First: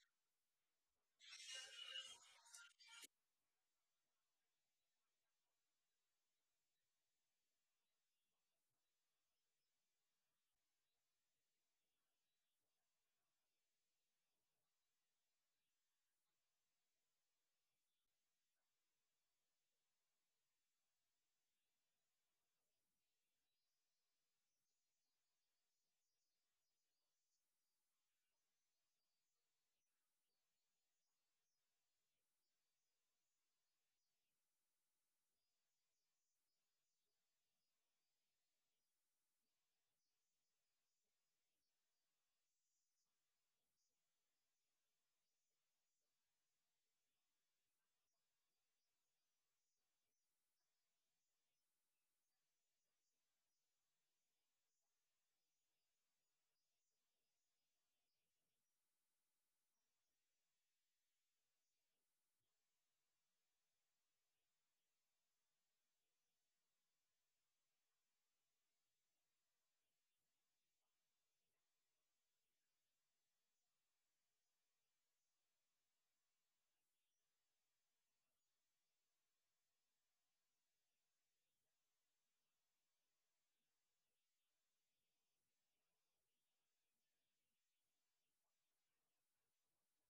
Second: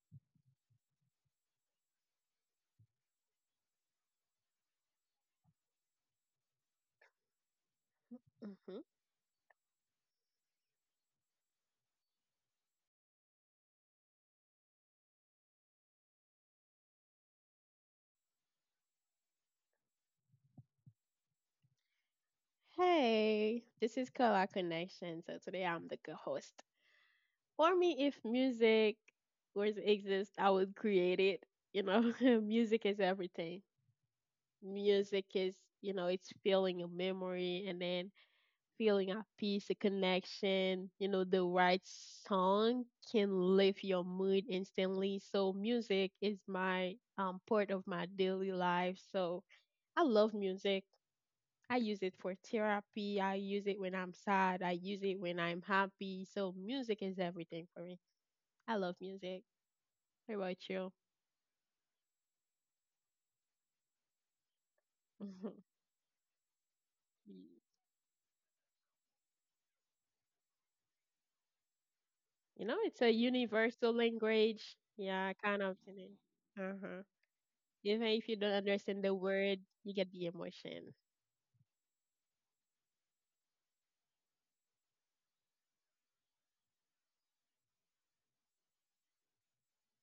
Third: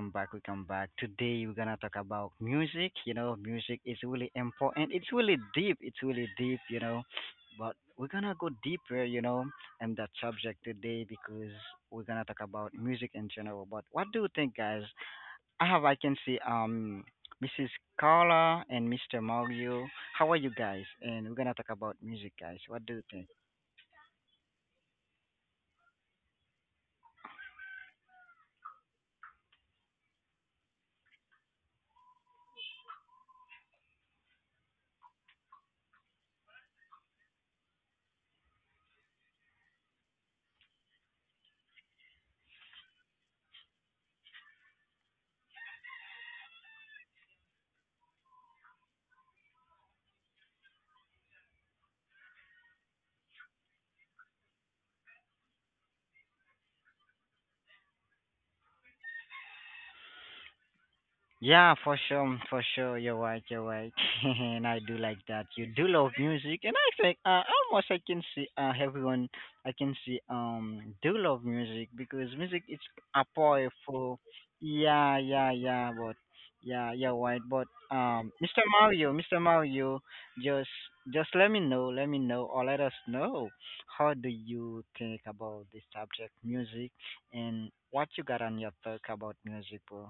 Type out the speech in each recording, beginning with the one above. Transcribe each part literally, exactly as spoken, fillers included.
come back, we come back. Today we're gonna talk about music. You know, music is really important. It's really deep. It's really deep. You know, but we're gonna go hmm deeper. You know, in that subject today because we're gonna talk about music in general. But what do you think, guys? I have, I can see, um, Missus Carla and Mister Mario. How are you guys? And we're gonna talk about music, guys. What do you think? Hey, this is Color Connection. So today I'm the co-host. For me, if music was exist, I would create it. You know, music is everything. Music is, you know, it's feeling a memory, and then feeling at peace, a connection, you know, the right song can lift your mood instantly. So music is my um part of my daily life. So I love music. I use it for therapy. I use it when I'm sad. I use it when I'm happy. So music is everything for me. I love music. What about you? Yeah, for sure, for sure. You're right, you're right. And I do like that. You do love music, and I think uh, almost I can see uh, everyone. I can see um do love music because music You is know, it's a a universal powerful. language. Yeah, Yeah, yeah, kind of yeah. But thing. Uh yeah, huh. you're right. But Even um, if you don't Mister understand Mario, the Mr. word, Mario, you get the just emotion. just let me know, let me know, or let us know how do you think about the subject music and what you got on your talk about music, bro.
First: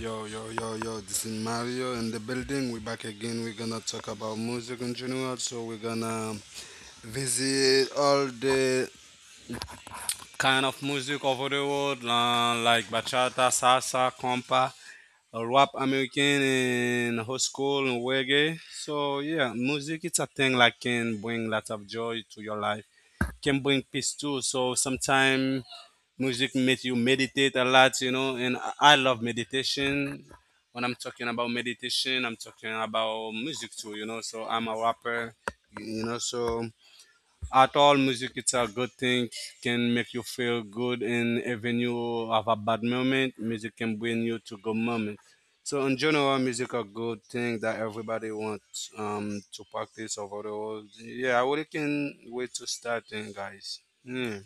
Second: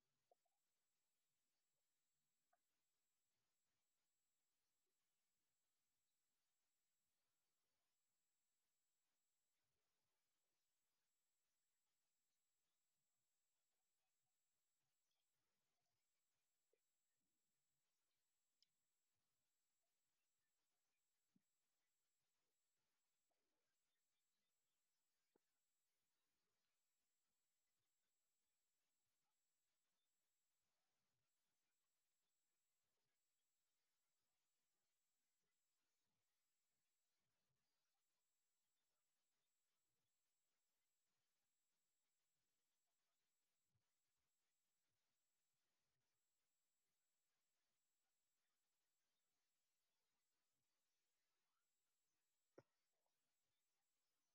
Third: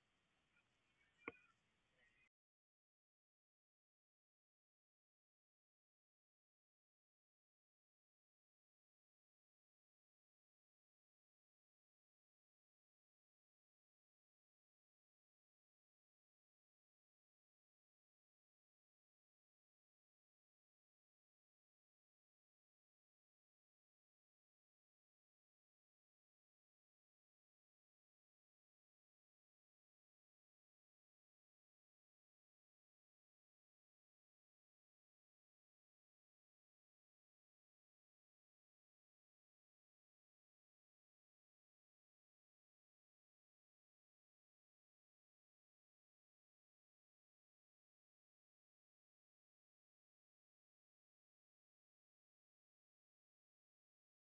Yo, yo, yo, yo, this is Mario in the building. We're back again. We're gonna talk about music in general. So, we're gonna visit all the kind of music over the world, uh, like bachata, salsa, compa, uh, rap American, and hot school, and reggae. So, yeah, music it's a thing like can bring lots of joy to your life, can bring peace too. So, sometimes music makes you meditate a lot, you know, and I I love meditation. When I'm talking about meditation, I'm talking about music too, you know. So I'm a rapper, you know. So at all, music it's a good thing. Can make you feel good, and even you have a bad moment, music can bring you to good moment. So in general, music a good thing that everybody wants um to practice over the world. Yeah, I really can wait to start, then, guys. Yeah.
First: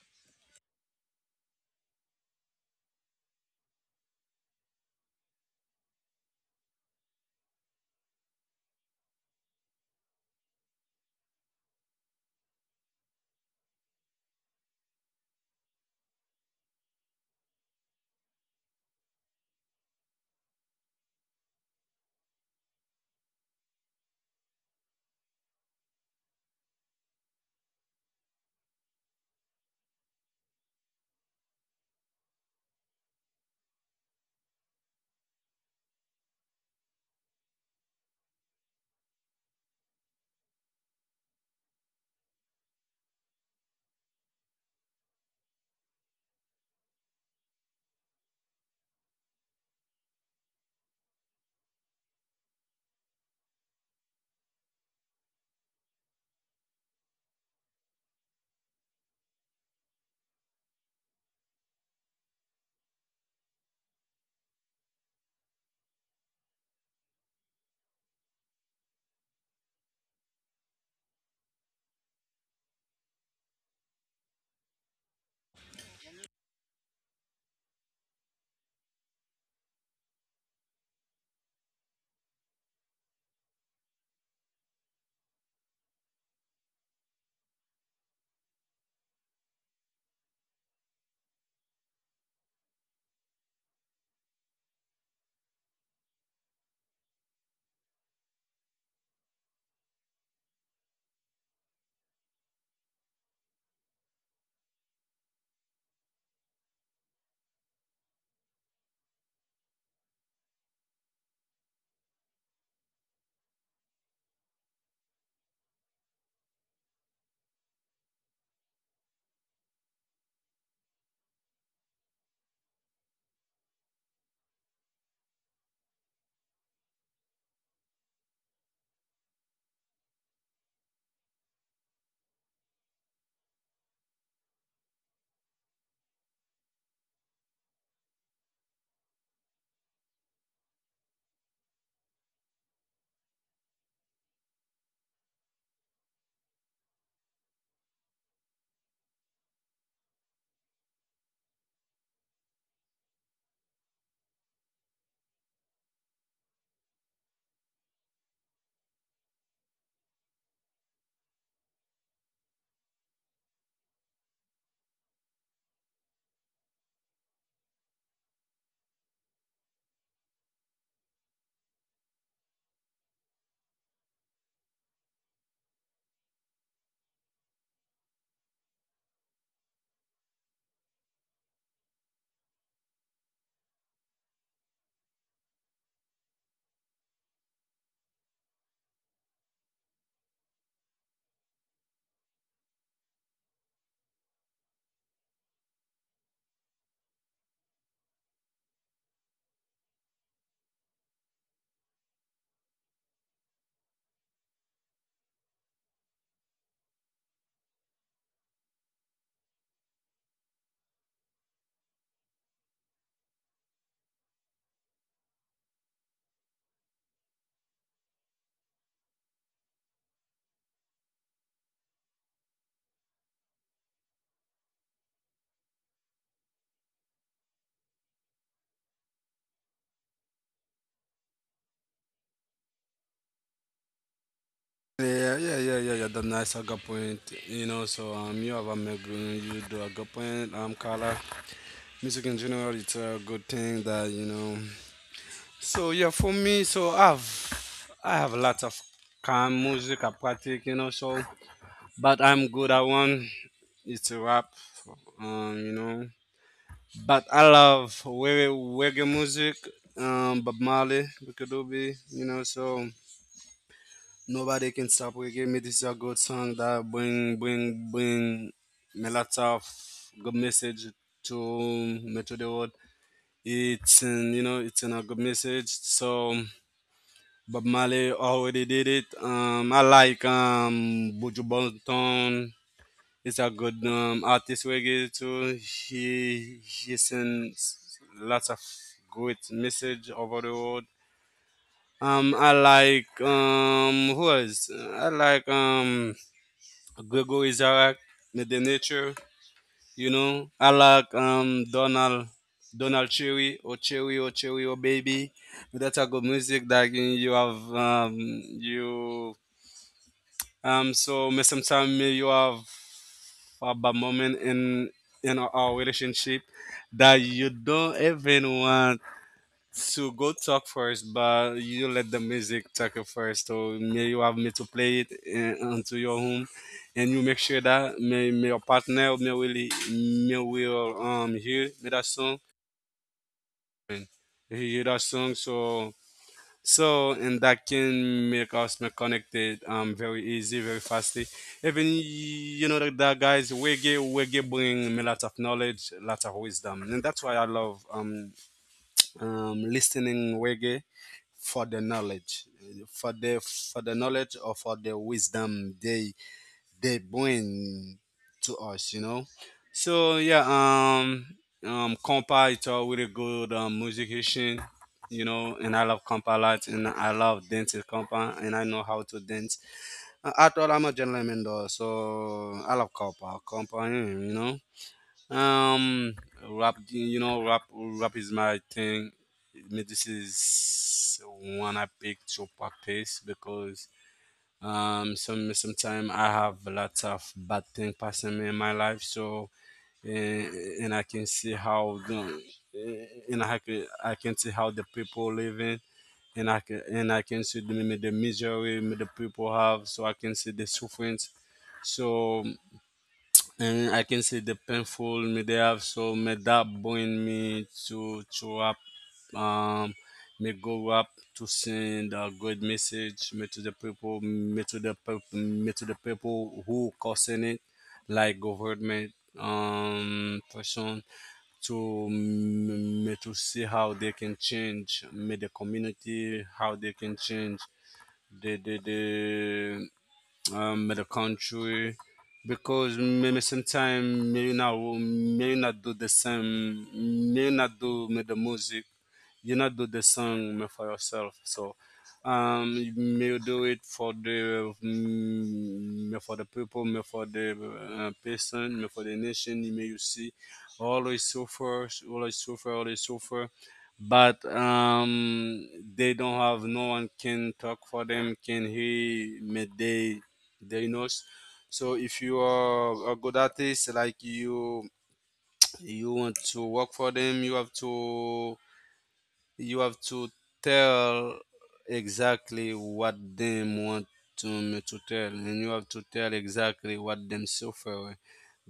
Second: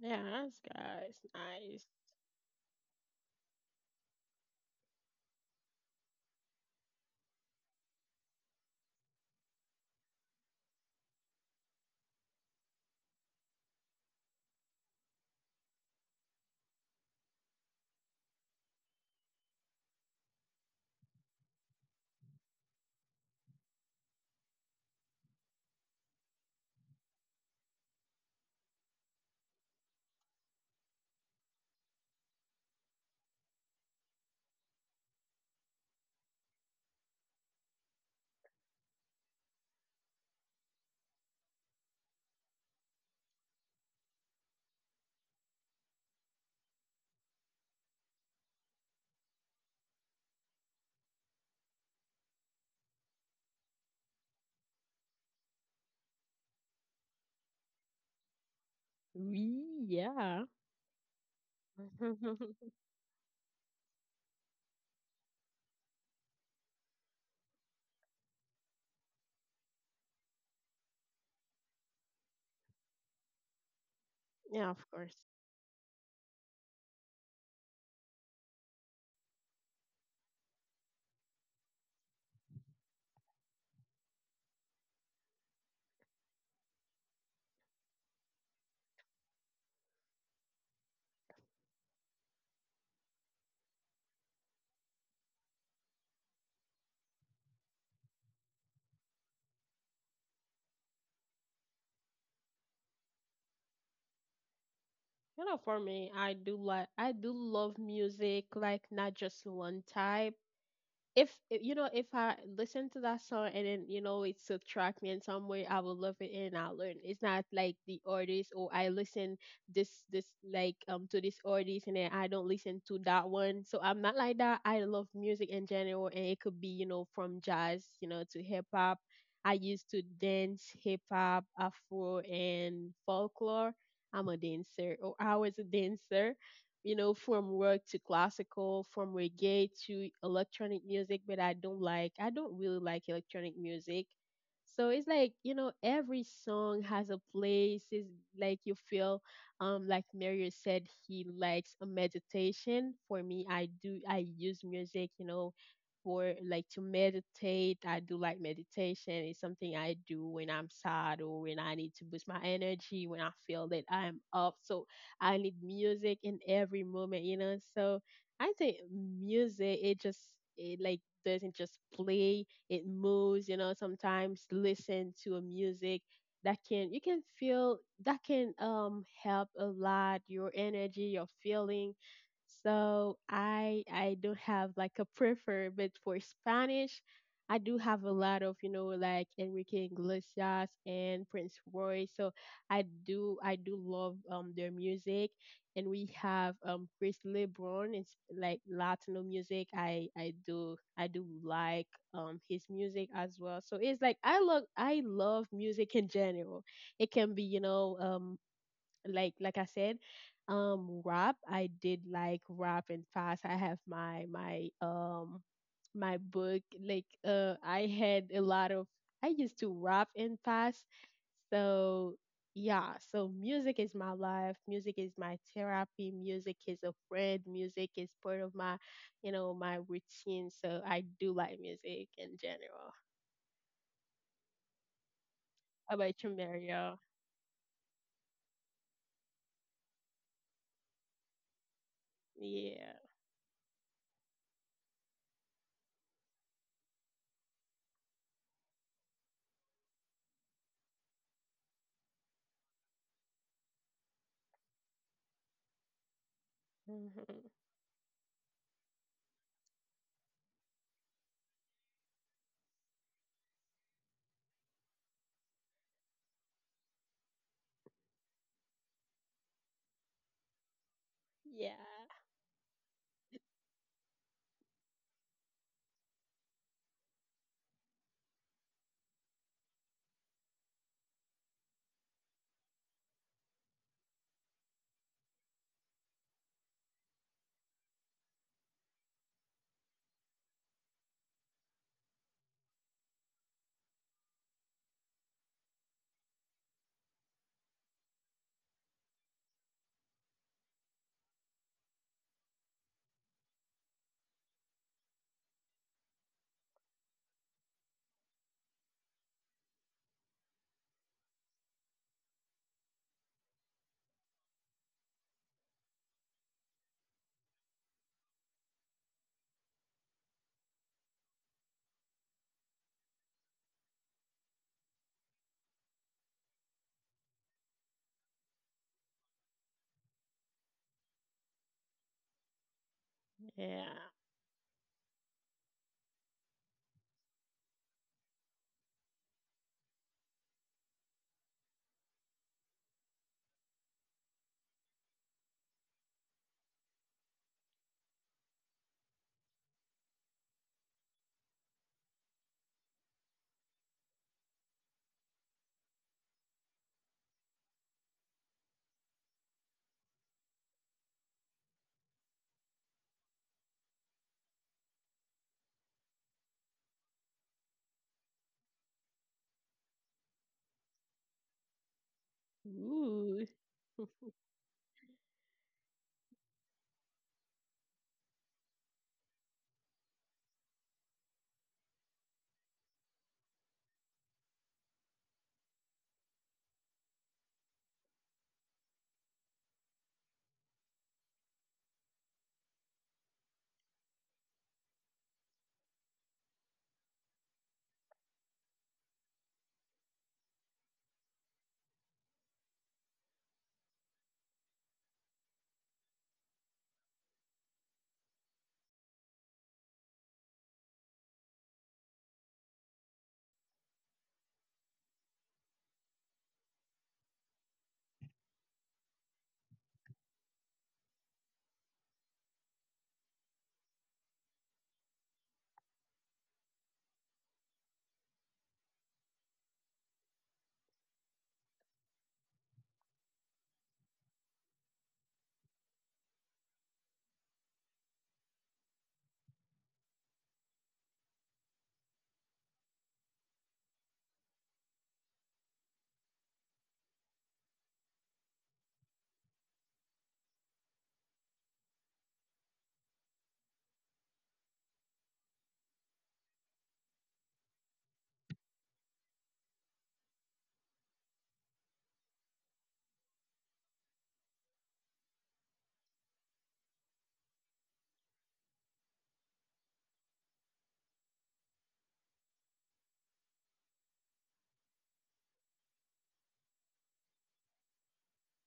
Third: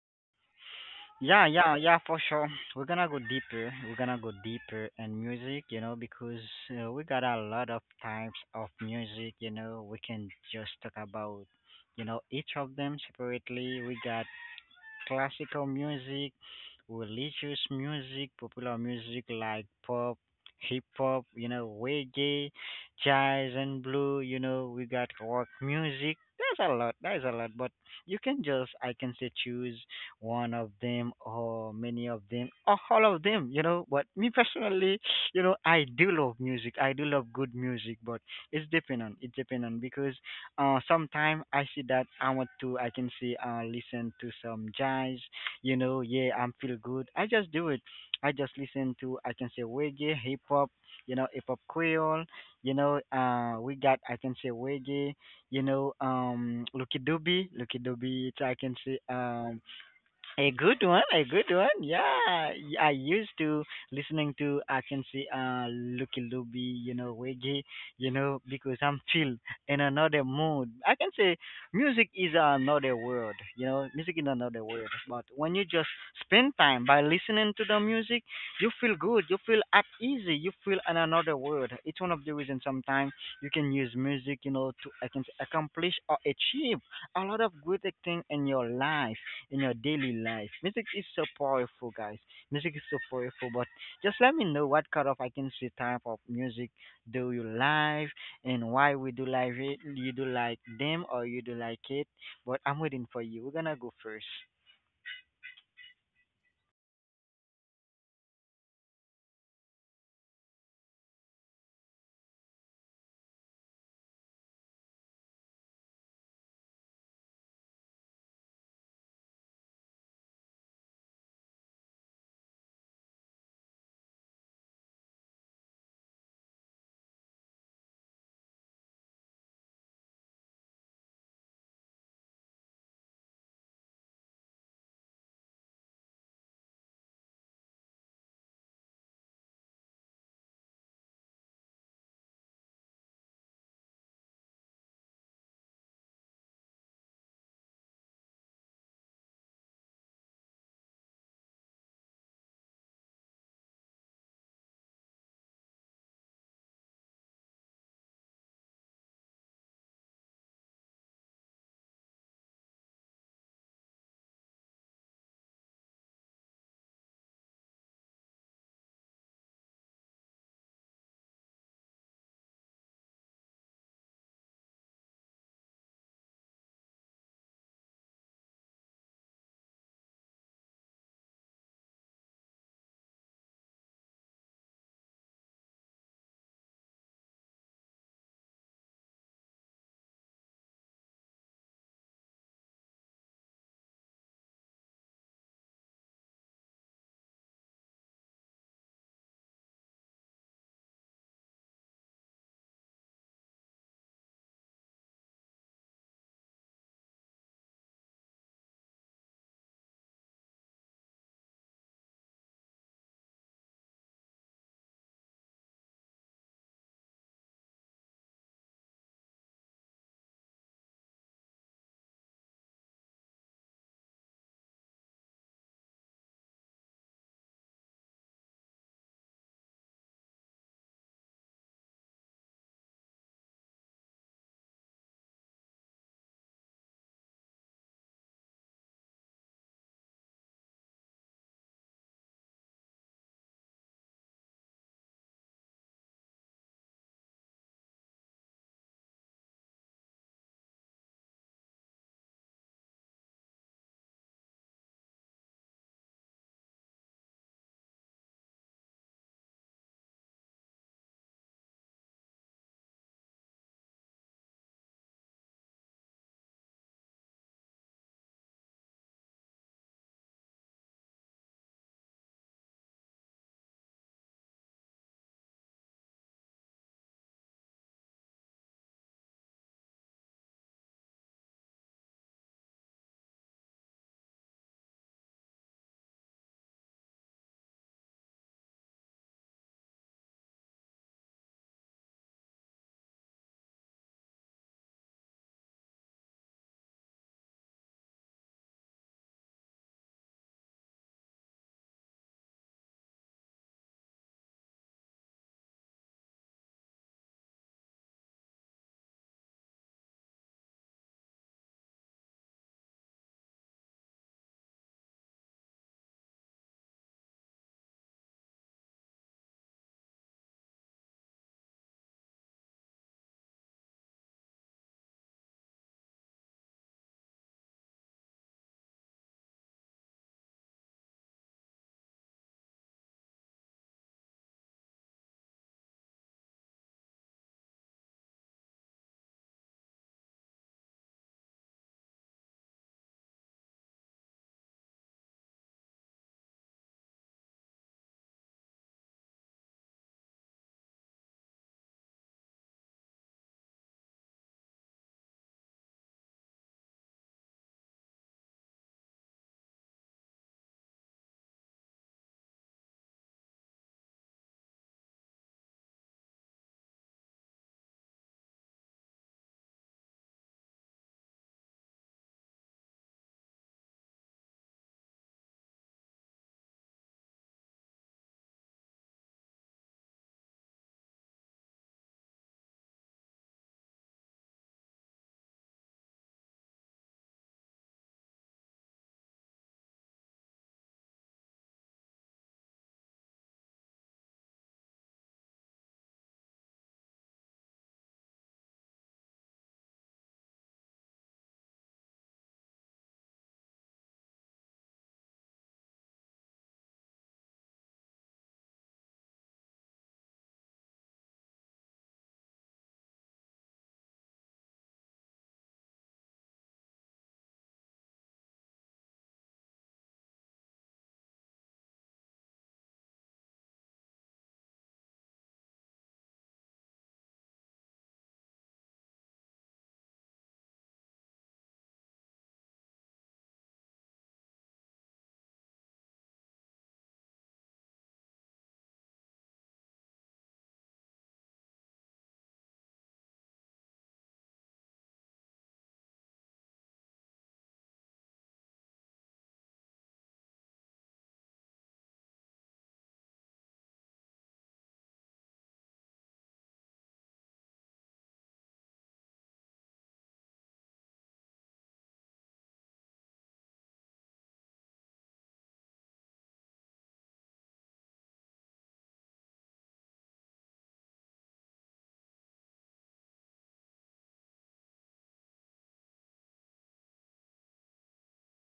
Yeah, nice guys, Yeah, yeah, nice. yeah, for sure. We're gonna go deeper. We're gonna go deeper in music, you know, because uh, we got a lot of types of music, you know. We can just talk about, you know, each of them separately. We got classical music, religious music, popular music like pop, hip hop, you know, reggae, jazz and blue, you know, we got rock music. There's a lot, there's a lot, but you can just, I can say, choose one of them or many of them or all of them, you know. But me personally, you know, I do love music. I do love good music, but it's depend on, it depend on because uh, sometime I see that I want to, I can see, uh, listen to some jazz, you know, yeah, I'm feel good. I just do it. I just listen to, I can say reggae, hip hop, you know, hip hop creole, you know, uh, we got, I can say reggae, you know, um, Lucky Doobie, Lucky Doobie, it's, I can say, um, We, yeah. a good one, a good one. Yeah, I used to listening to I can see uh Lucky Luby, you know, Wiggy, you know, because I'm chill in another mood. I can say music is another world, you know, music is another Yeah, of world. course. But when you just spend time by listening to the music, you feel good, you feel at easy, you feel in another world. It's one of the reasons sometimes you can use music, you know, to I can say, accomplish or achieve a lot of good thing in your life in your daily life. Music is so powerful, guys. Music is so powerful, but just let me know what kind of I can see type of music do you like and why we do like it. You do like them or you do like it. But I'm waiting for you. We're gonna go first. You know, for me, I do like I do love music, like not just one type. If if- you know, if I listen to that song and then you know it subtract me in some way, I will love it and I'll learn. It's not like the artist or I listen this this like um to this artist and then I don't listen to that one. So I'm not like that. I love music in general, and it could be, you know, from jazz, you know, to hip-hop. I used to dance hip-hop, afro, and folklore. I'm a dancer, or I was a dancer, you know, from rock to classical, from reggae to electronic music, but I don't like, I don't really like electronic music. So it's like, you know, every song has a place. It's like you feel, um, like Mario said, he likes a meditation. For me, I do, I use music, you know, for like to meditate. I do like meditation. It's something I do when I'm sad or when I need to boost my energy, when I feel that I'm up. So I need music in every moment, you know. So I think music it just it like doesn't just play, it moves, you know. Sometimes listen to a music that can you can feel that can um help a lot your energy, your feeling. So I I don't have like a prefer, but for Spanish, I do have a lot of, you know, like Enrique Iglesias and Prince Roy. So I do I do love um their music, and we have um Chris LeBron. It's like Latino music. I I do I do like um his music as well. So it's like I love I love music in general. It can be, you know um like like I said, um rap. I did like rap and fast. I have my my um my book. Like uh I had a lot of I used to rap and fast. So yeah, so music is my life. Music is my therapy. Music is a friend. Music is part of my, you know, my routine. So I do like music in general. Yeah, yeah, yeah, yeah, How yeah. about That you, nice a good Mario? point. You know, so um, you have a make you do a good point. Um, Carla, music in general, Yeah. it's a good thing that you know. So yeah, for me, so I've I have lots of calm music I practice, you know. So, but I'm good at one. It's a rap, um, you know. But I Hmm. love reggae, reggae music, um, Bob Marley, Bukadoobi, you know. So nobody can stop with give me. This is a good song that bring bring bring me lots of good message to Yeah. me to the world. It's in, you know it's in a good message. So Bob Marley already did it. Um, I like um Buju Banton. It's a good um, artist reggae too. He he sends lots of good message over the world. Um, I like um who else? I like um Gregory Zarak, The Nature. You know, I like um Donald Donald Cherry or Cherry or Cherry or Baby. That's a good music that you you have um you um so may sometimes you have a bad moment in in our our relationship that you don't even want so go talk first, but you let the music talk it first. So may you have me to play it uh, onto your home, and you make sure that may, may your partner may really may will um hear me that song, Yeah. he hear that song. So so and that can make us more connected um very easy, very fastly. Even you know that, that guys reggae reggae bring me lots of knowledge, lots of wisdom, and that's why I love um um listening reggae for the knowledge for the for the knowledge or for the wisdom they they bring to us you know so yeah um um compa it's a really good um, musician you know and I love compa a lot and I love dancing compa and I know how to dance uh, at all I'm a gentleman though so I love compa Ooh. compa yeah, you know um, rap, you know, rap, rap is my thing. Me- This is one I pick to practice because um, some sometimes I have lots of bad thing passing me in my life. So and, and I can see how the eh, and I can I can see how the people living. And I can and I can see the, the misery the people have, so I can see the sufferings. So and I can see the painful me they have so me that bring me to to up um me go up to send a good message me to the people me to the peop- me to the people who causing it like government um person to m- me to see how they can change me the community how they can change the the the um, in the country because maybe sometime maybe not maybe not do the same maybe not do me the music you not do the song me for yourself so um me do it for the mm, me for the people me for the uh, person me for the nation me you see always suffer always suffer always suffer but um they don't have no one can talk for them can hear me they diagnosed. So if you are a good artist, like you you want to work for them, you have to you have to tell exactly what them want to me to tell, and you have to tell exactly what them suffer.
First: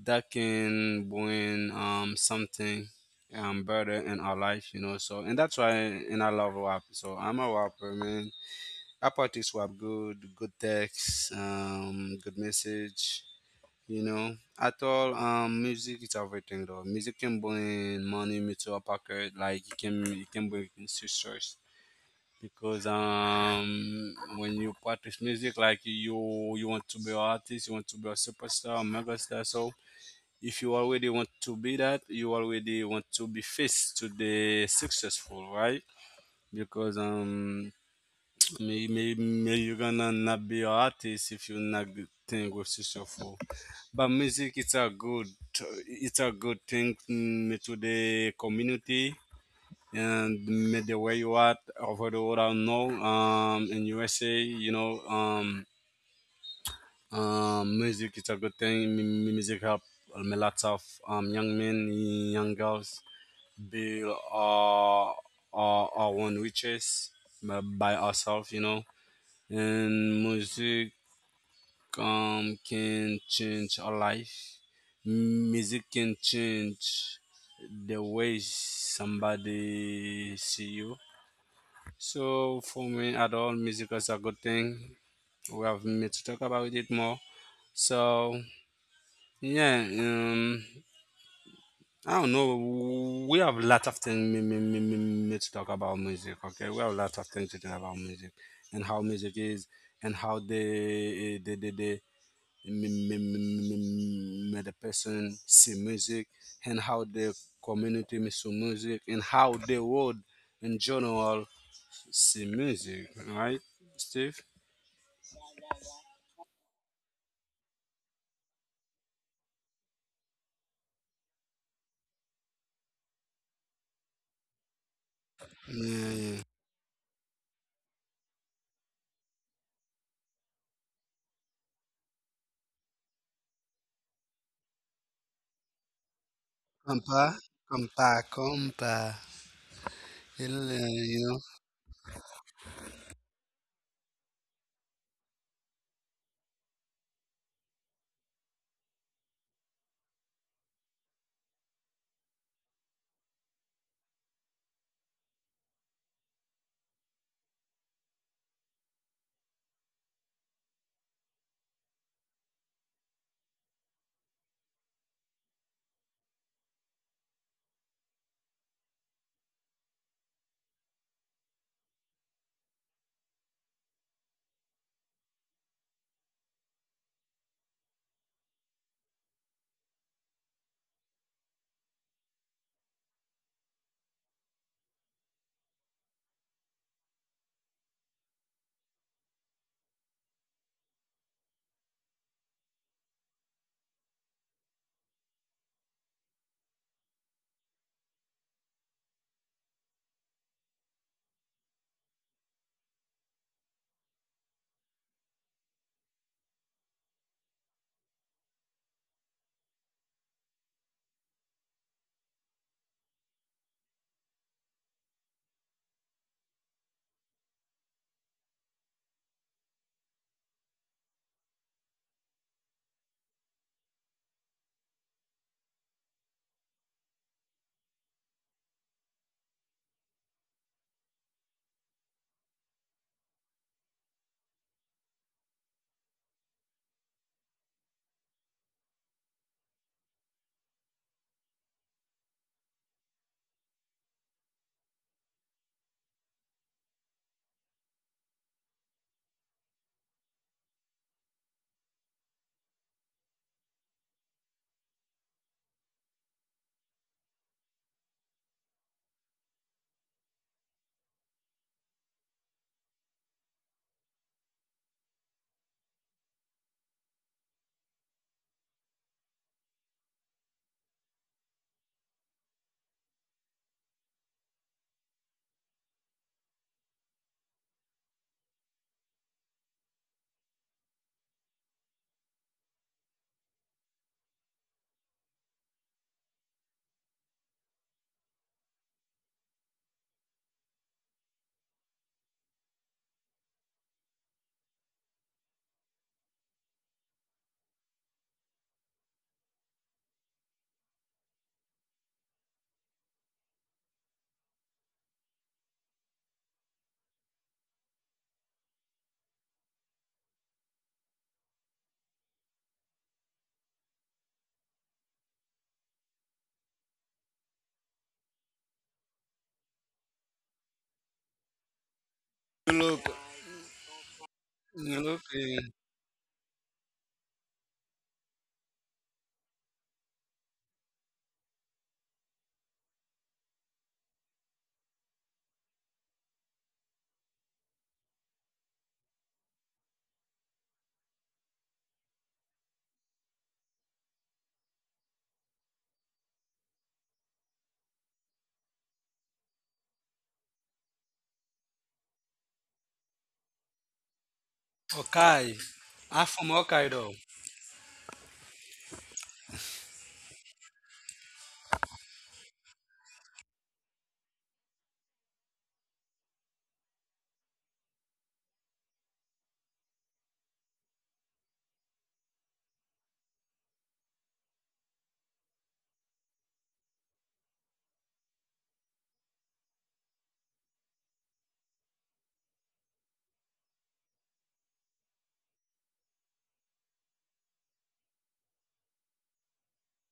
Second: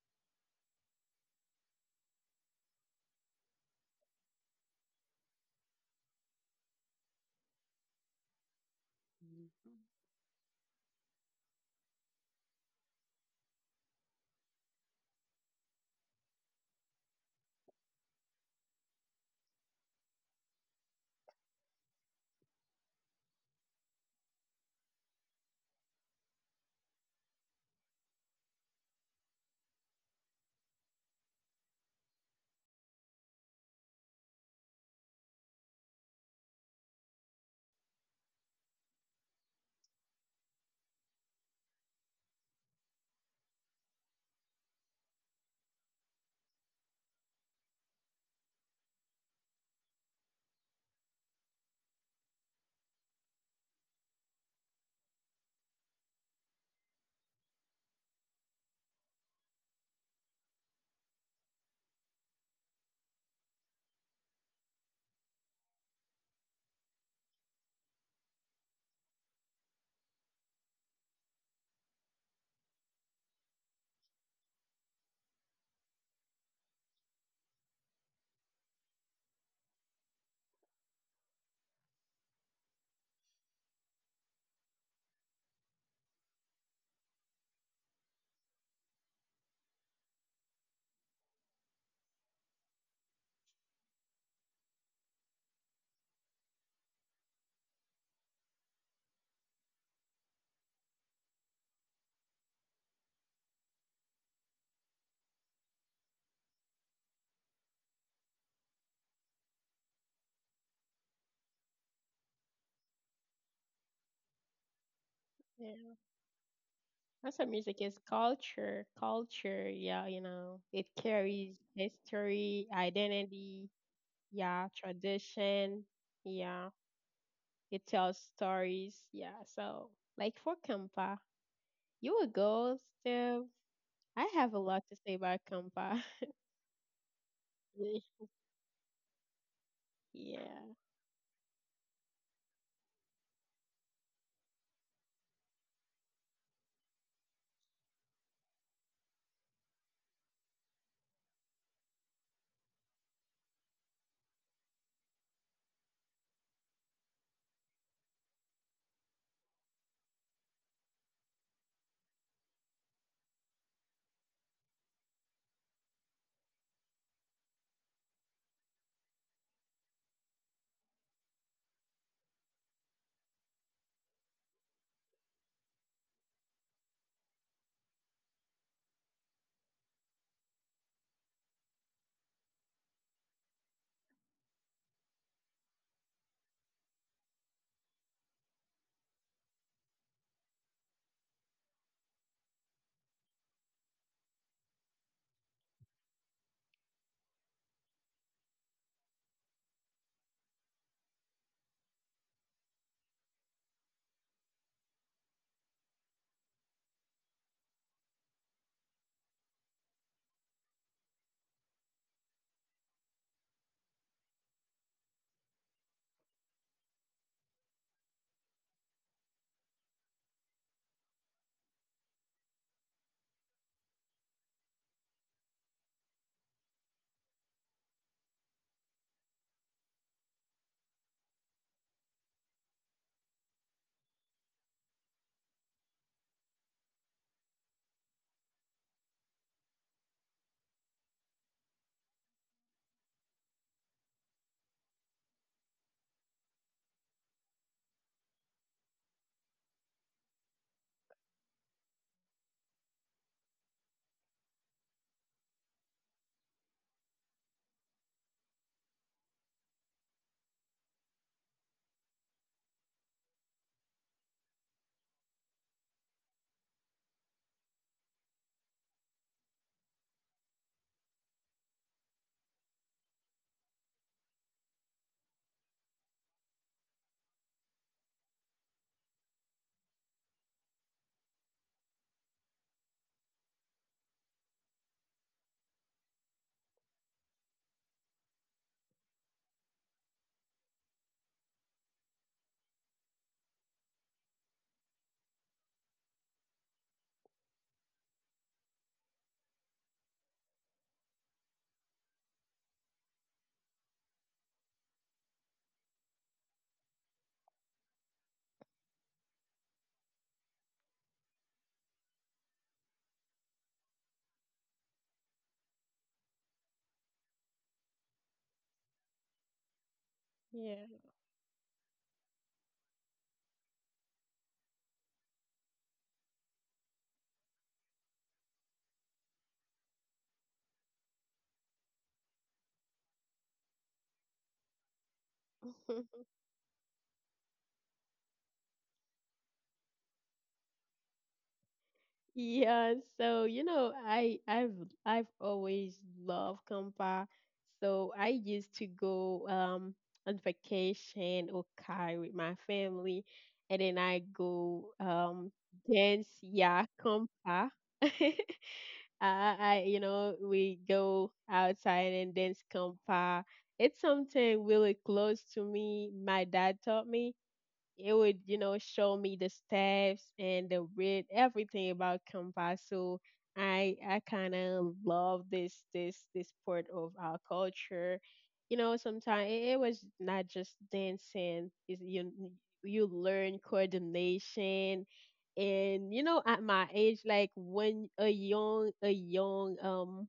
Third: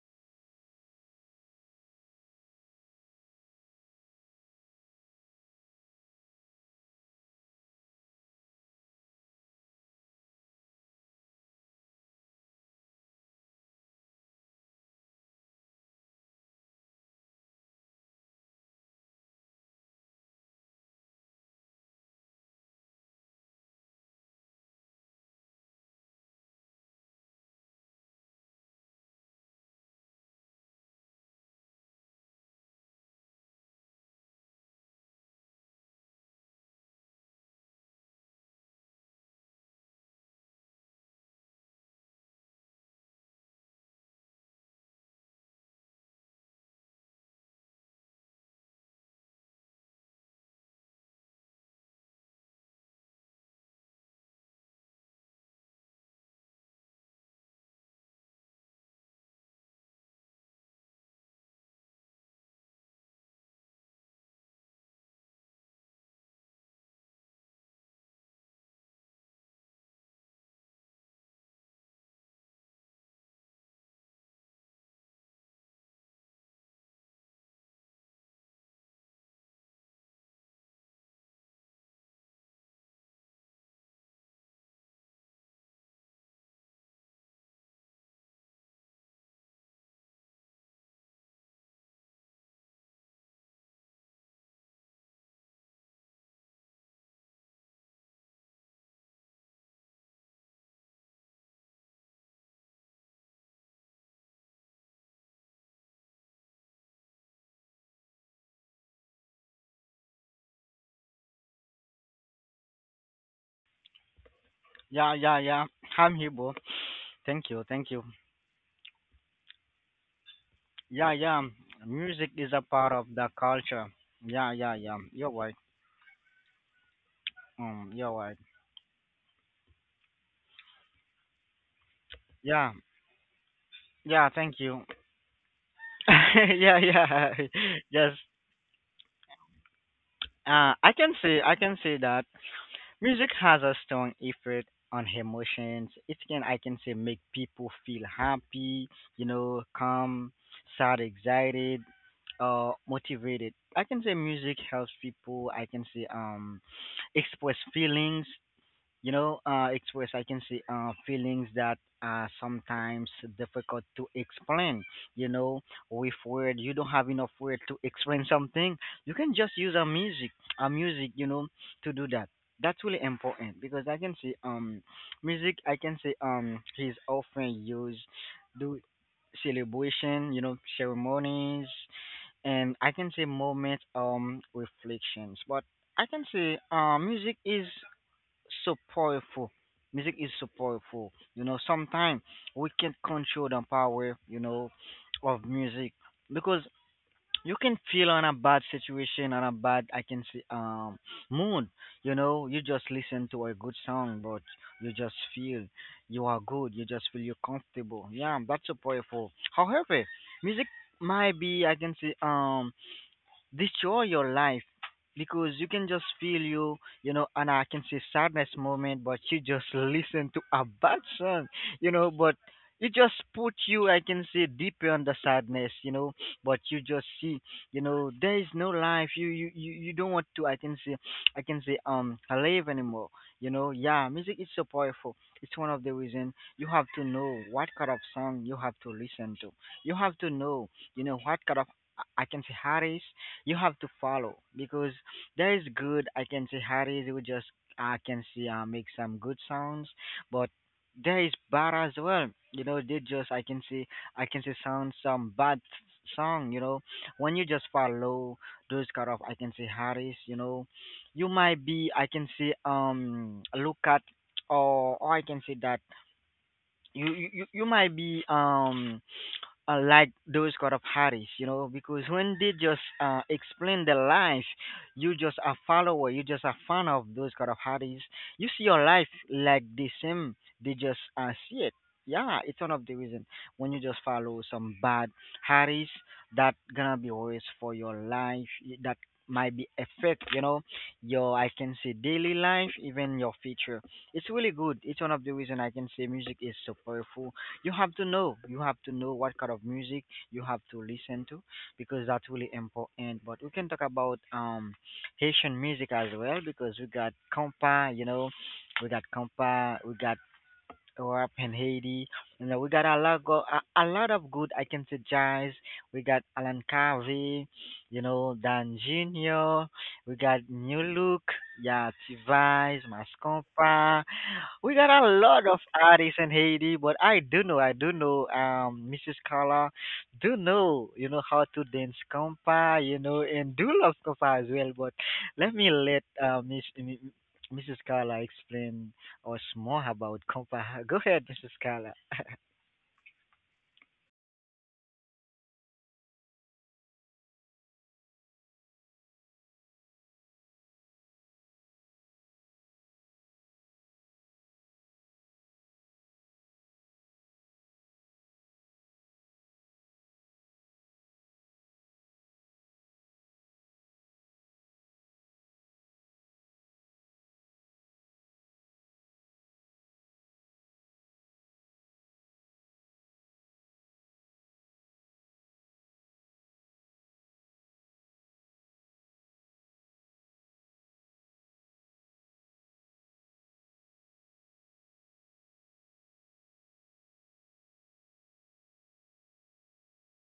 That can bring um something um better in our life, you know. So and that's why and I love rap. So I'm a rapper, man. I practice rap good, good text, um, good message you know at all um music is everything though music can bring money into a pocket like it can it can bring in success because um when you practice music like you you want to be an artist you want to be a superstar a megastar so if you already want to be that you already want to be faced to the successful right because um maybe, maybe you gonna not be an artist if you not good thing with successful. But music, it's a good, it's a good thing mm, to the community and mm, the way you are over the world. I know, um, in U S A, you know, um, um, music, it's a good thing. M- music help um, a lot of um young men, young girls be uh, uh, uh one riches by by ourselves, you know and music um, can change our life. Music can change the way somebody see you. So for me, at all, music is a good thing. We have me to talk about it more. So yeah, um, I don't know. We have a lot of things me, me, me, me, me to talk about music. Okay, we have a lot of things to talk about music and how music is and how the the the, the m- m- m- m- the person see music and how the community see music and how the world in general see music, right, Steve? Yeah, yeah, yeah. Yeah, I'm here, bro. that's Thank you, music thank is you. culture. Culture, yeah, you know, it Yeah, yeah. carries Music is a history, part of the identity, culture. Yeah, yeah, yeah, yeah. You're right. tradition, Yeah, yeah. yeah, it Um, you're tells right. stories, yeah. So, like for Kampa, you would Yeah, go still. yeah. I have Thank a you. lot to say about Kampa. Yeah, yeah. Compa, Yes. compa, compa. Yeah, Uh, It'll, I uh, can you say know. I can say that music has a strong effect on emotions. It can I can say make people feel happy, you know, calm, sad, excited, uh, motivated. I can say music helps people. I can say um express feelings, you know, uh, express, I can say, uh, feelings that are sometimes difficult to explain. You know, with word, you don't have enough word to explain something. You can just use a music, a music, you know, to do that. That's really important because I can say, um, music, I can say, um, is often used do celebration, you know, ceremonies, and I can say moments, um, reflections. But I can say, uh, music is so powerful. Music is so powerful. You know, sometimes we can't control the power, you know, of music because you can feel on a bad situation, on a bad, I can say, um, mood. You know, you just listen to a good song, but you just feel you are good. You just feel you're comfortable. Yeah, that's so powerful. However, music might be, I can say, um, destroy your life because you can just feel you, you know, and I can see sadness moment but you just listen to a bad song, you know, but it just put you, I can say, deeper on the sadness, you know, but you just see, you know, there is no life, you you you, you don't want to I can say, i can say um live anymore, you know. Yeah, music is so powerful. It's one of the reason you have to know what kind of song you have to listen to. You have to know, you know, what kind of i I can say artist you have to follow because there is good. I can see Harry who just I can see uh, make some good sounds, but there is bad as well. You know, they just I can see I can see sound some bad song. You know, when you just follow those kind of I can see Harry's. You know, you might be I can see um look at or or I can say that you you you you might be um uh, like those kind of Harris, you know, because when they just uh, explain their life, you just a follower, you just a fan of those kind of Harris. You see your life like the same, they just uh, see it. Yeah, it's one of the reason when you just follow some bad Harris, that gonna be always for your life. y- That might be affect, you know, your I can say daily life, even your future. It's really good. It's one of the reason I can say music is so powerful. You have to know. You have to know what kind of music you have to listen to because that's really important. But we can talk about um Haitian music as well because we got compa, you know, we got compa, we got we're up in Haiti. You know, we got a lot go a, a lot of good I can suggest. We got Alan Carvey, you know, Dan Junior. We got New yeah. Look, yeah, Tivise, You look, Mascompa. We got a you look, lot of uh, artists in Haiti, but I do know, I do know, um, Missus Carla, do know, you know how to dance compa, you know, and do love compa as well. But let me let uh, Miss M- Missus Carla explain us more about Compa. Go ahead, Mister Scala. Yeah, so you know, I I've I've always loved Kampa. So I used to go um on vacation or Kai with my family, and then I go um okay. dance, I'm from yeah, Hokkaido. Kampa. I, I you know, we go outside and dance Kampa. It's something really close to me. My dad taught me. It would, you know, show me the steps and the read everything about Kampa. So I I kind of love this this this part of our culture. You know, sometimes it, it was not just dancing. Is you you learn coordination, and you know, at my age, like when a young a young um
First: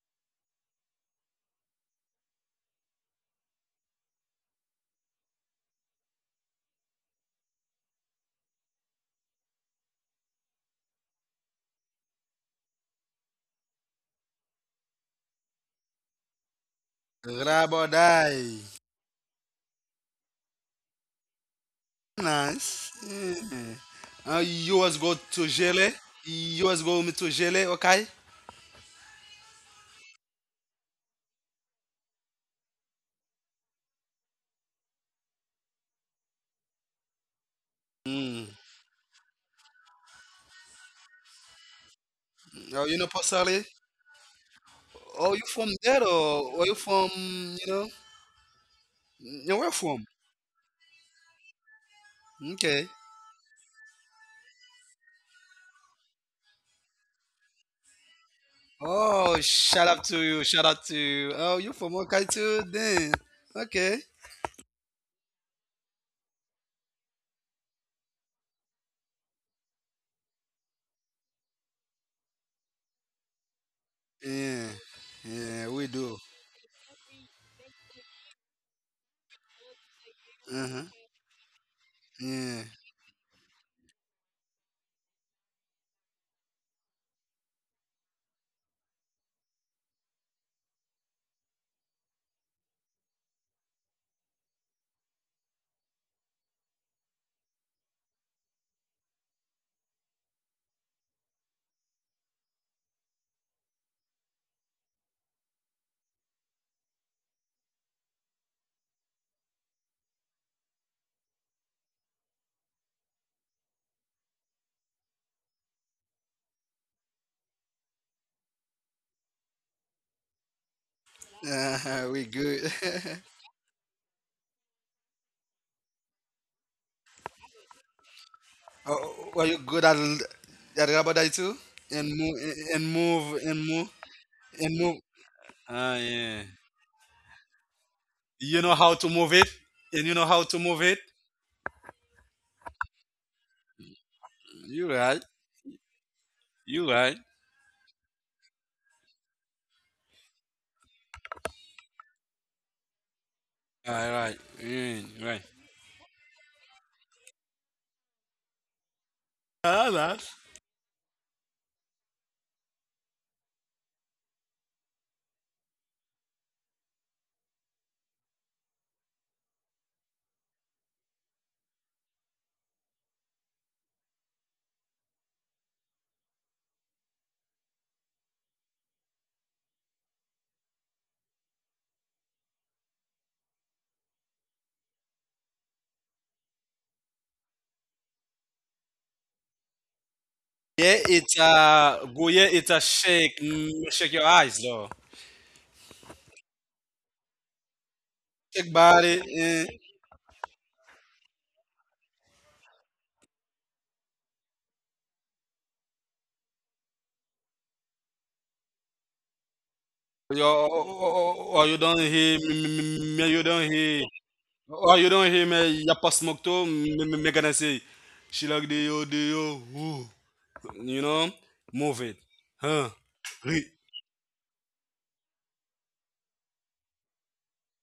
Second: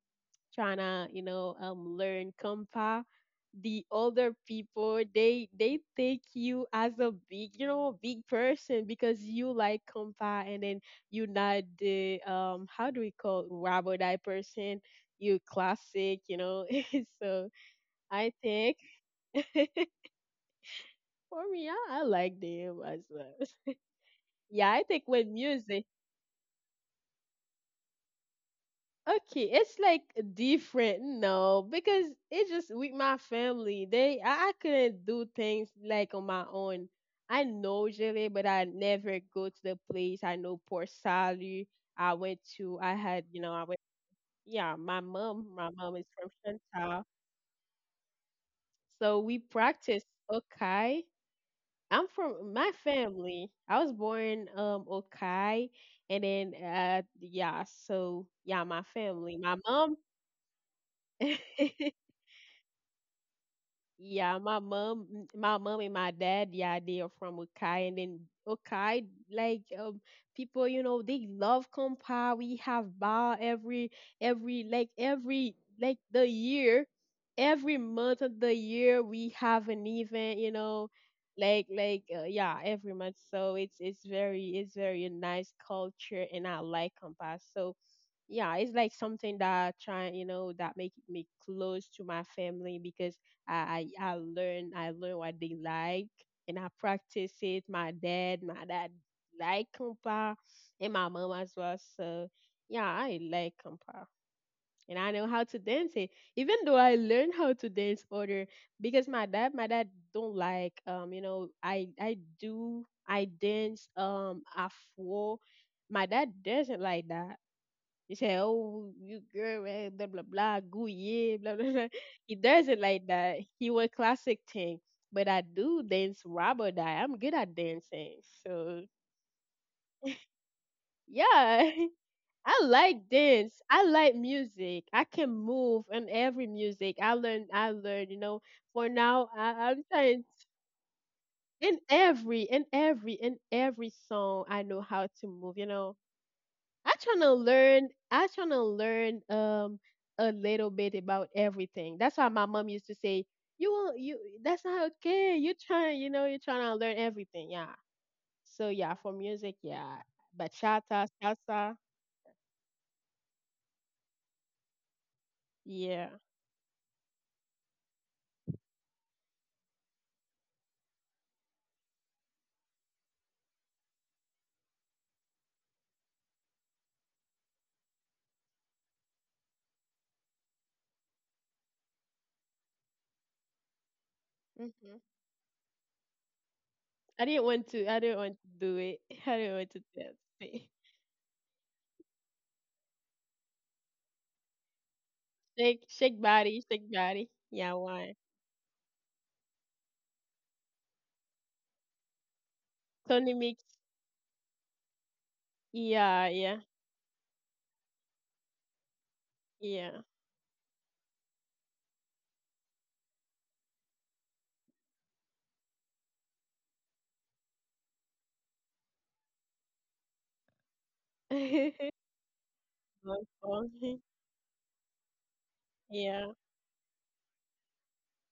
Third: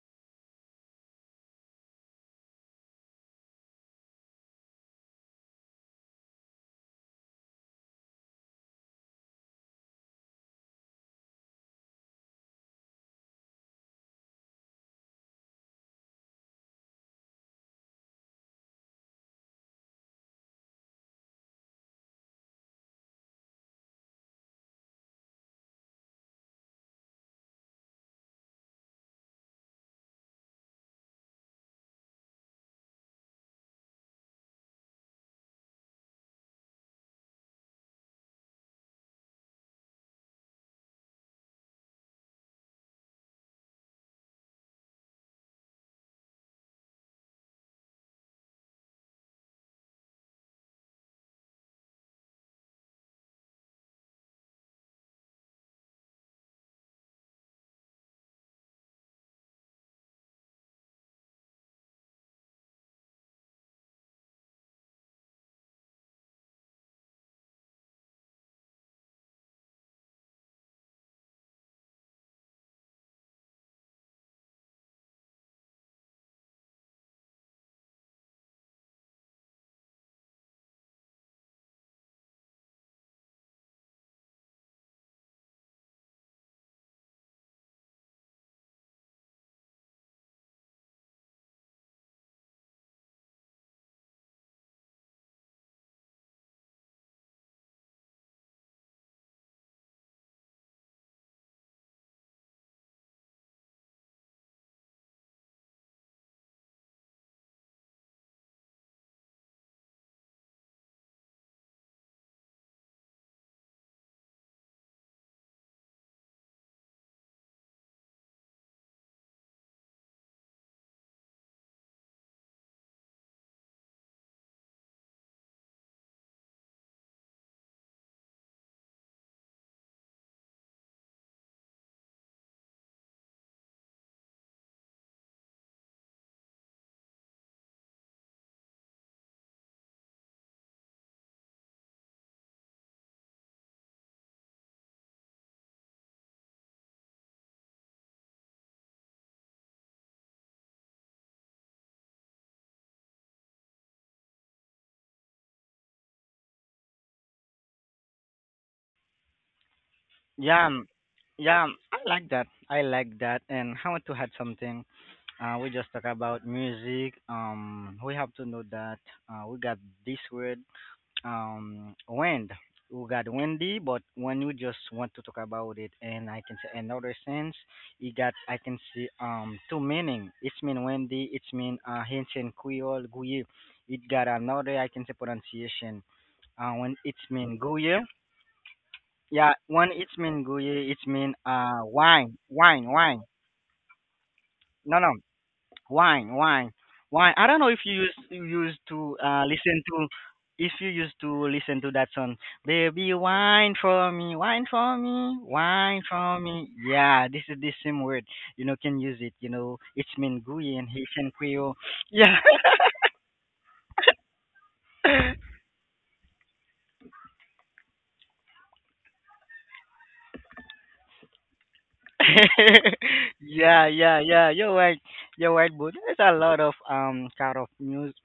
trying to, you know um, learn compa, the older people, they they take you as a big, you know big person because you like compa, and then you're not the um how do we call it, rubber die person. You classic, you know so Grab or I die. think for me, i, I like them Nice. as well. Yeah. Uh, yeah, you I was think go with to music. Jele. You was go me to Jele, okay? Okay, it's like different, no, because it's just with my family. They I, I couldn't do things like on my own. I know Jele, but Mm. I never go to the place. I know Port Salut. I went to Oh, I you know, had, you know, I Pasale? went, yeah. my Oh, mom, you my from mom is there from or are you Chantal. from, you know, So we you where practice from? Okai. I'm from my Okay. family. I was born um Okai, and then uh yeah, so yeah, my family. Oh, My shout mom. out to you. Shout out to you. Oh, you from Okai too? Then. Okay. Yeah, my mom, m- my mom and my dad, yeah, they are from Okai. And then Okai, like, um, people, you know, they love compa. We have bar every, every, Yeah. like every, Yeah, we like do. the year, every month of the year, we have an event, you Uh-huh. know, like like uh, yeah, Yeah. every month. So it's it's very it's very a nice culture, and I like compa. So yeah, it's like something that try, you know, that make me close to my family because I I, I learn I learn what they like, and I practice it. My dad, my dad like compa, and my mom as well. So yeah, I like compa. And I know how to dance it, even though I learned how to dance other because my dad, my dad don't like, um, you know, I I do I dance um afro. My dad doesn't like that. You say, "Oh, you girl, eh, blah blah blah, goo yeah, blah blah blah." Uh-huh, He we does it good. like that. He want classic thing, but I do dance rap or die. I'm good at dancing, so Oh, were you good at l- at Rabadai too? yeah. And move I and like move dance. and I move like music. and I move. can move in Ah, every yeah. music. I learn. I learn. You know, You for know how to now, move it? I, I'm And trying you know how to move it? in every in every in every song. I know how You to right. move. You know, I You trying to right. learn. I trying to learn um a little bit about everything. That's why my mom used to say, "You won't. You that's Alright, not okay. mm, You right. trying. You know, you're trying to learn everything. Yeah." So yeah, for music, yeah, Ah, Yeah, nice. um, bachata, yeah, um, salsa, I like that. I like that. And I want to add something. Uh, we just talk yeah. about music. Um, we have to know that uh, we got this word, um, wind. We got windy, but when you just want to talk about it, and I can say another sense, you got I can see um two meaning. It's mean windy. It's mean uh, ancient Creole, Guye. It got another I Hmm. can say pronunciation. Uh, when I it's didn't mean want to. I guye, didn't want to do it. I yeah. didn't want to When it's mean dance. guye, it's mean Yeah, uh it's wine, uh wine, go yeah, wine. it's a shake. Mm, shake your No, no, eyes though. Shake, shake wine, body, wine, shake body. wine. I don't Yeah, know if you why? used you used to Shake uh body. listen to, eh, if you used to listen to that song, baby, Tony mix. wine for me, wine for me, wine Yeah, for yeah, me. Yeah, this is the same word. You know, can use it. You know, yeah. it's mean guye in Your Haitian Creole. or, or you Yeah. don't hear me, me- me- me- you don't hear or you don't hear me ya pas smoke to me, me, me gonna say she like the yo the yo woo. You know? Move it. Long Huh. song. Yeah, Re- yeah, yeah. You're right. You're right, but there's Yeah. a lot of um kind of music,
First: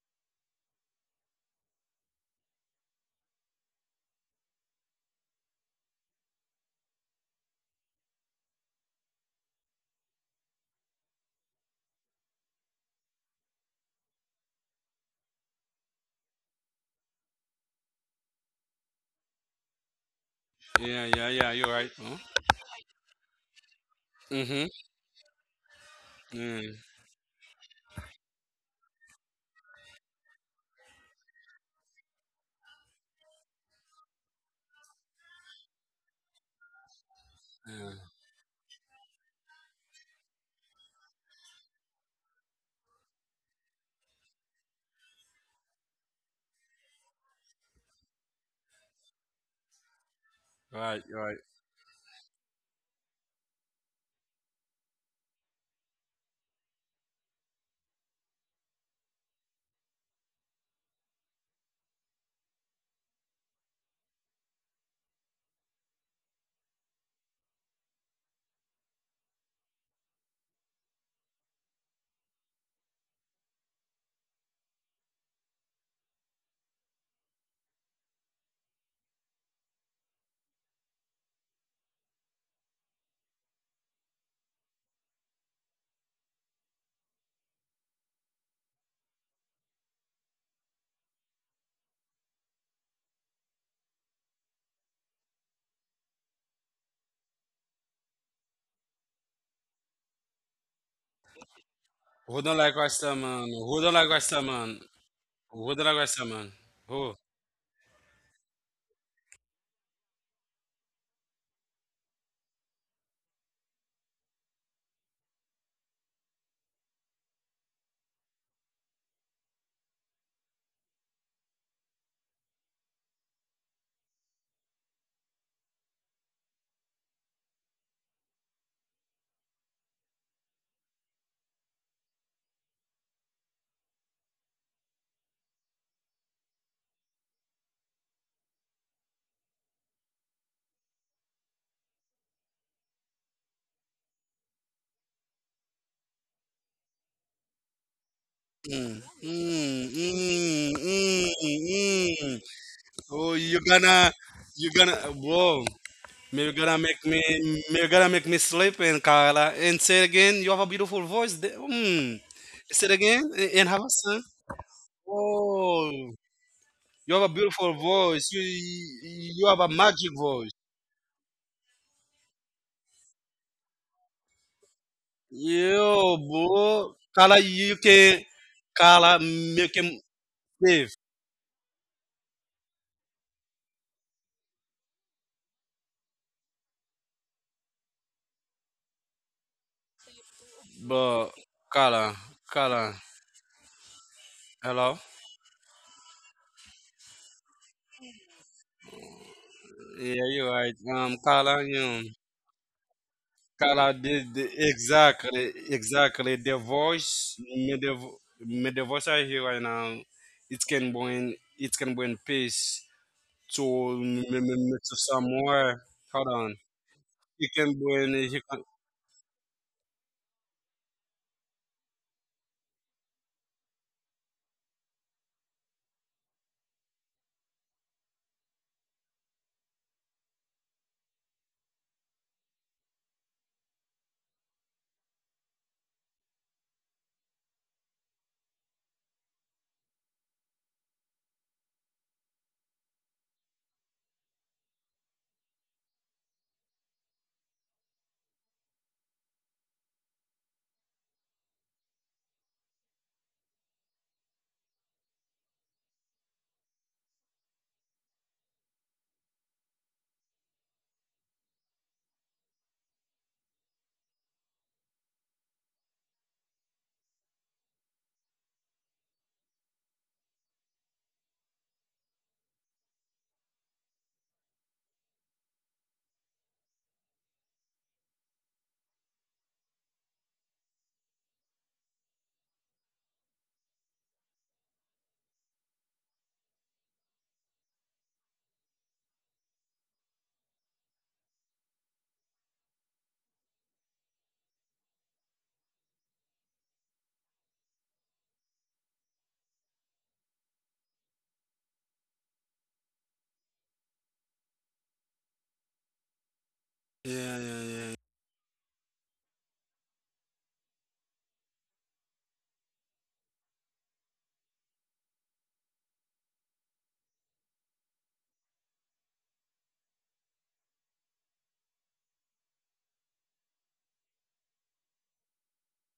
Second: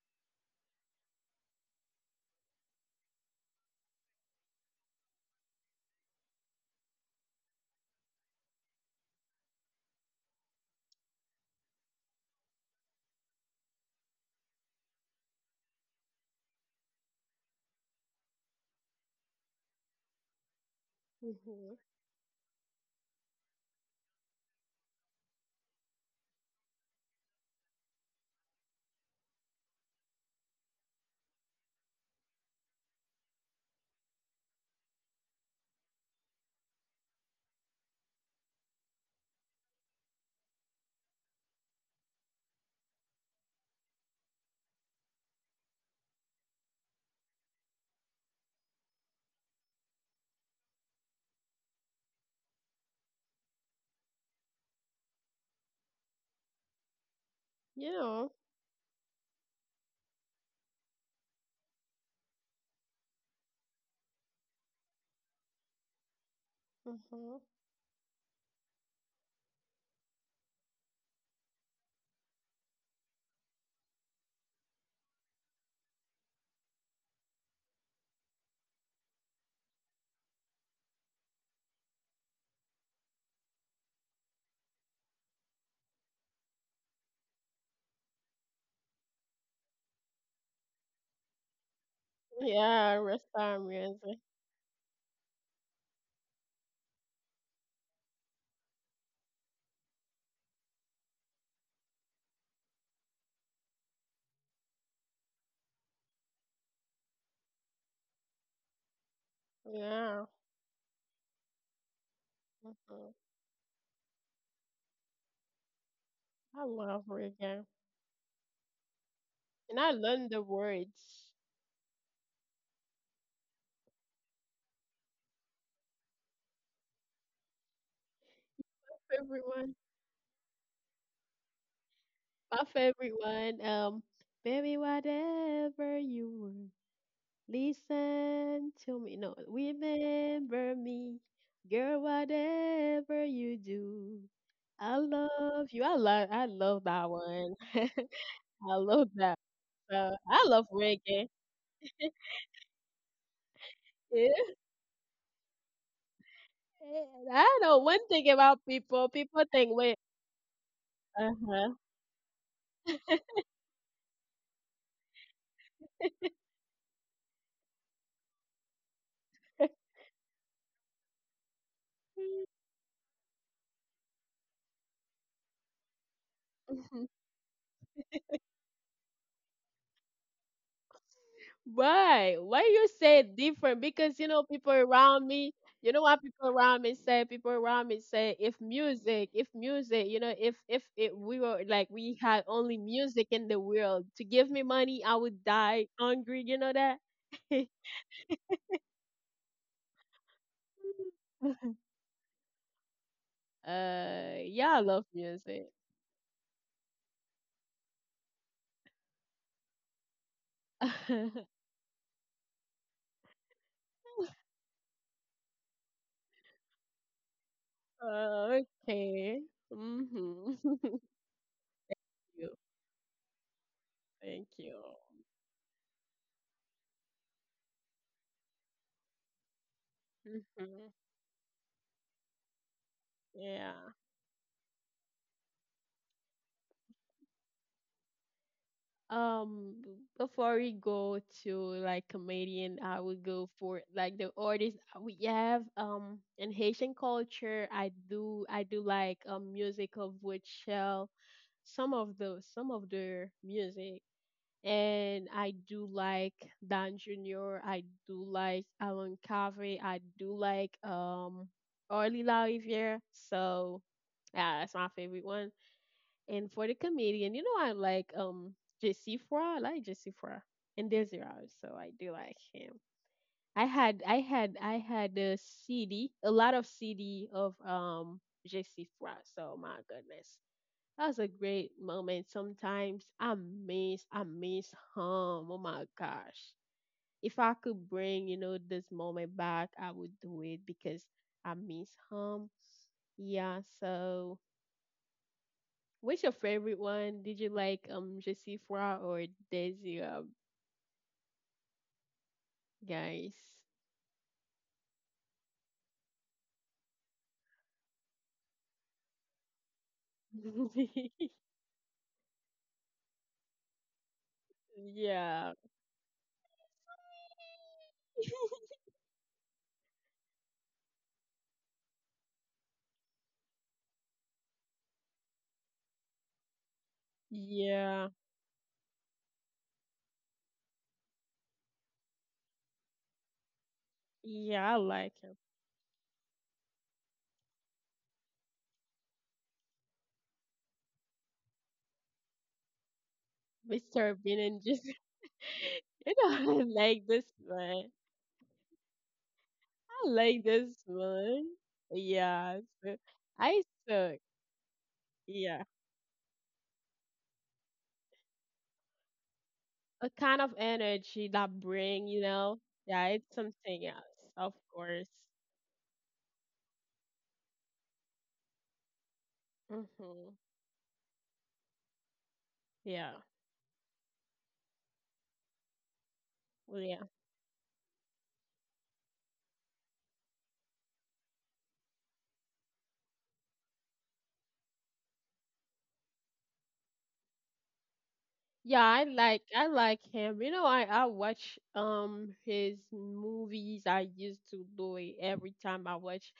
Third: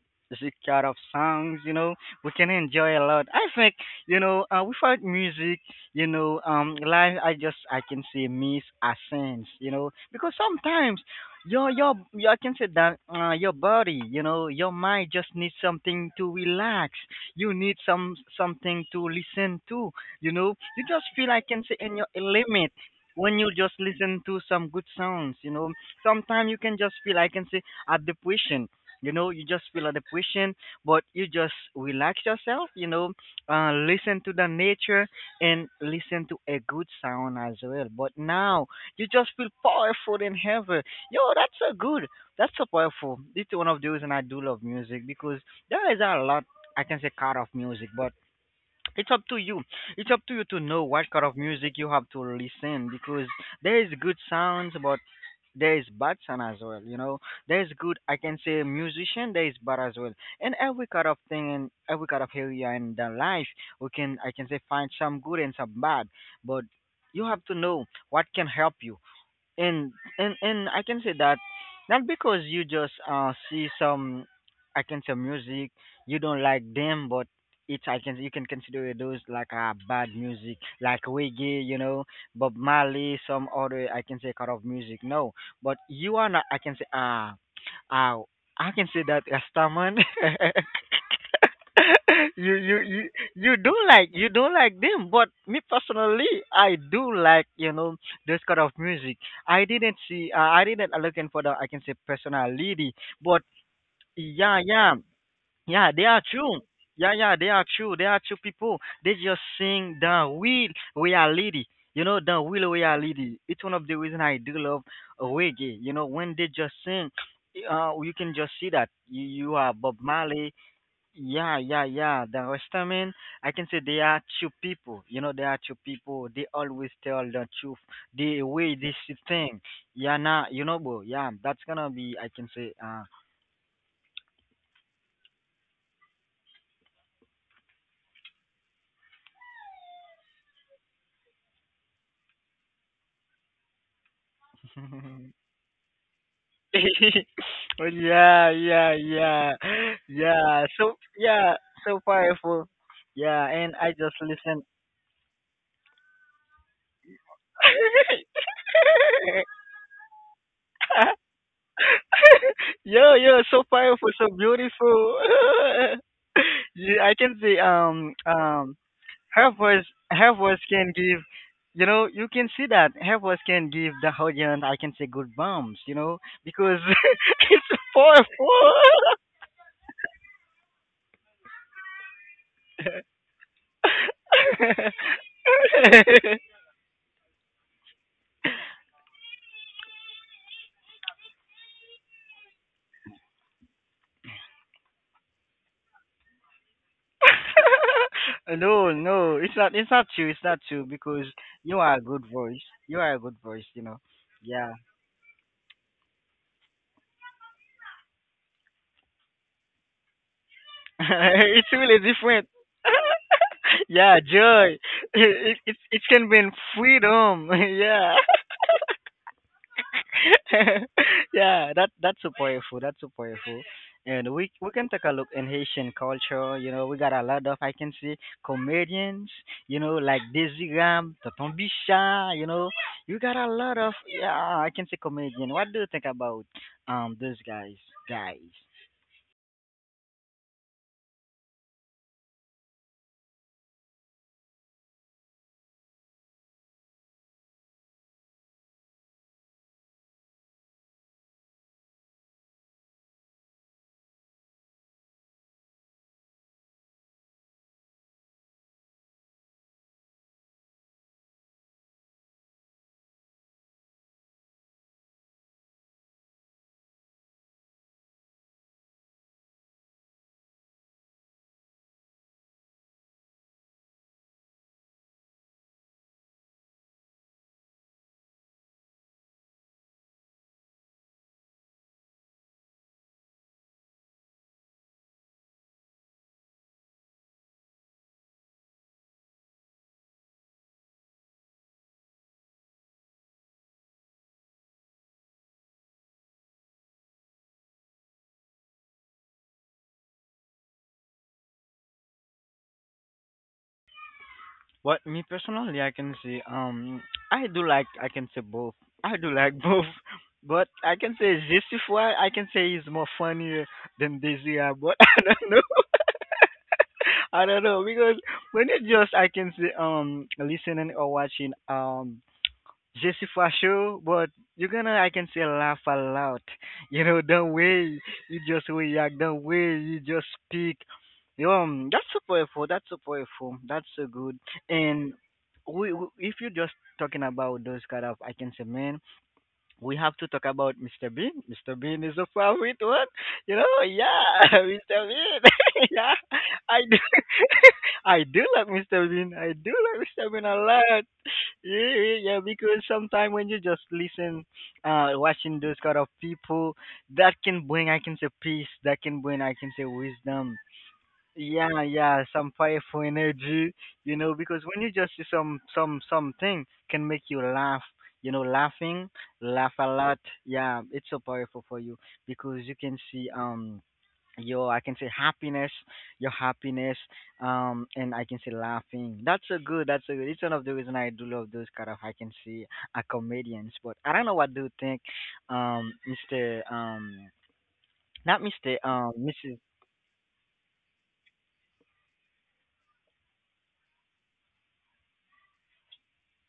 kind of songs. You know, we can enjoy a lot. I think you know uh, without music, you know, um, life. I just I can say miss a sense. You know, because sometimes your your, your I can say that uh, your body, you know, your mind just needs something to relax. You need some something to listen to. You know, you just Yeah, feel yeah, I yeah, can say Hmm. you're in right. your Huh? element when you just listen to some Mm-hmm. good sounds, you know, sometimes you can Mm, just feel, I can say, a depression. You know, you just feel a depression, but you just relax yourself, you know, uh, listen to the nature and listen to a good sound as well. yeah. But now you just feel powerful in heaven. Yo, that's so good. That's so powerful. It's one of the reasons I do love music because there is a lot, I can say, kind of music, but it's up to you it's up to you to know what Right, kind of right. music you have to listen because there is good sounds, but there is bad sound as well, you know, there is You good, I know. can say, musician, there is bad as well. And every kind of thing in every kind of area in the life, we can, I can say, find some good and some bad. But you Mhm. have to know what can help you. And and and I can say that, not because you just uh see some, I can say, music, you don't like them, but it's, I can, you can consider those like, uh, bad music like reggae, you know, Bob Marley, some other, I can say, kind of music. No, but you are not, I can say, uh uh I can say that Rastaman. you you Yeah, you you restaurant don't like, music. you don't like them, but me personally, I do like, you know, this kind of music. I didn't see. Uh, I didn't looking for the, I can say, Who don't personality, like but Rasta man? Who don't like yeah, Rasta yeah, man? yeah. They are Rodrigo Garcia, true. man. Yeah, yeah. Oh, They are true. They are true people. They just sing the Yeah. real reality. You know, the real Hmm. reality. It's one of the reason I do love reggae. You know, when they I just love sing, reggae. uh, you can just see that you, you are And I Bob learned the Marley, words. yeah, yeah, yeah. The Rastaman, I can say they are two people. You know, they are two people. They always tell the truth. The way this Favorite thing. one. Yeah, nah, you know, bro. Yeah, that's gonna be, I can My say, uh. favorite one. Um, baby, whatever you want, listen to me. No, remember me, girl. Whatever you do, I love you. I love. I love that one. Oh, I yeah, yeah, love that. mm, yeah, Uh, mm, I love yeah. So mm, reggae. yeah, mm, so powerful. mm. Yeah, and Oh, I you just gonna, listen. you gonna, whoa, may you Eh, gonna make I me, know one thing may you gonna about make me people. sleep People and think, wait, Carla. And say it again, you have a uh beautiful huh. voice. The- Mm. Yeah, yeah, Say it so again powerful, a- so and have a son. beautiful. Oh, Yeah, I can say you have a um beautiful um voice. You, her voice you you her have a voice magic can give, voice. you know, you can see that her voice can give the audience, I can say, good bumps, you know, because Yo, it's bro. Carla, you powerful. can, Carla, make him live. Why? Why you say different? Because, you know, people around me. You know what people around me say? People around me say, if music, if music, you know, if if it, we were like But, we had only Carla, music in the Carla. world to give me money, I would Hello? die hungry. You know that? No, no, it's not. It's not true. It's not true Yeah, because you're right. you Um, are a good Carla, you voice. know, You are a good voice, you know. uh, Carla yeah, Yeah. I did love the- music. exactly, exactly. The voice, me the, vo- me the voice I hear right now, uh, it can It's bring, really it different. can bring peace Yeah, to joy. me, me, me, It, to it it can somewhere. mean Hold on, freedom. Yeah. it can bring, it can, okay. Mhm. Yeah, that that's so powerful. That's so powerful. And Thank we we you. can take a look in Haitian culture. You know, we got a lot of, I can see, comedians. You know, like Mhm. Desiram, Tonton Bicha. You know, you got a lot Yeah. of, yeah, I can say, comedian. What do you think about um those guys? Guys. Um, b- before we go to like comedian, I would go for like the artist uh, we have. Um, in Haitian culture, I do I do like um music of shell, some of the some of their music, and I do like Dan Junior. I do like Alan Carvey. I do like um Orly La Riviere. So yeah, that's my favorite one. And for the comedian, you know, I like um J C Fra. I like J C Fra and Desi Rose, so I do like him. I had I had I had a C D, a lot of C D of um J C Fra. So my goodness, that was a great moment. Sometimes I miss I miss him. Oh my gosh, if I could bring, you know, this moment back, I would do it because I miss him. Yeah, so what's your favorite one? Did you like um Josifra or Daisy, um, guys? What me personally, I can say, um, I do like, yeah, I can say, yeah, both. yeah. I do like both, but I can say Justify, I can say, is more funnier than Desire, but I Yeah. don't know. I don't know because when you just, I can say, um, listening or watching, um, Je, for sure, but you're gonna, I can say, laugh a lot. You know, the way Yeah. you just react, the way you just speak. Um, that's so powerful. That's so powerful. That's so good. Yeah, I And like him. we, we if you're just talking about those kind of, I can say, man, we have to talk about mister Bean. mister Bean is a favorite one. You know, mister yeah, Bean and just mister Bean. Yeah, you know, I I do. like this one. I do like mister Bean. I do like I mister Bean like a this lot. one. Yeah, yeah, yeah, Yeah. because So sometimes when you I just took listen, uh, watching yeah. those kind of people, that can bring, I can say, peace. That can bring, I can say, A kind wisdom. of energy that Yeah, bring, yeah, you some know. powerful Yeah, it's energy, something you know, else, of because when you just course. see some some something can make you laugh, you know, laughing, laugh a lot. Mm-hmm. Yeah, it's so powerful for you because you can Yeah. see um your, I can say, happiness, your Well, happiness, yeah. um, and I can say laughing. That's a good. That's a good. It's one of the reason I do love those kind of, I can see, a comedians. But I don't know, what do you think, um, Mister, um, not Mister, Yeah, um, I like missus I like him. You know, I I watch um his movies. I used to do it every time I watch.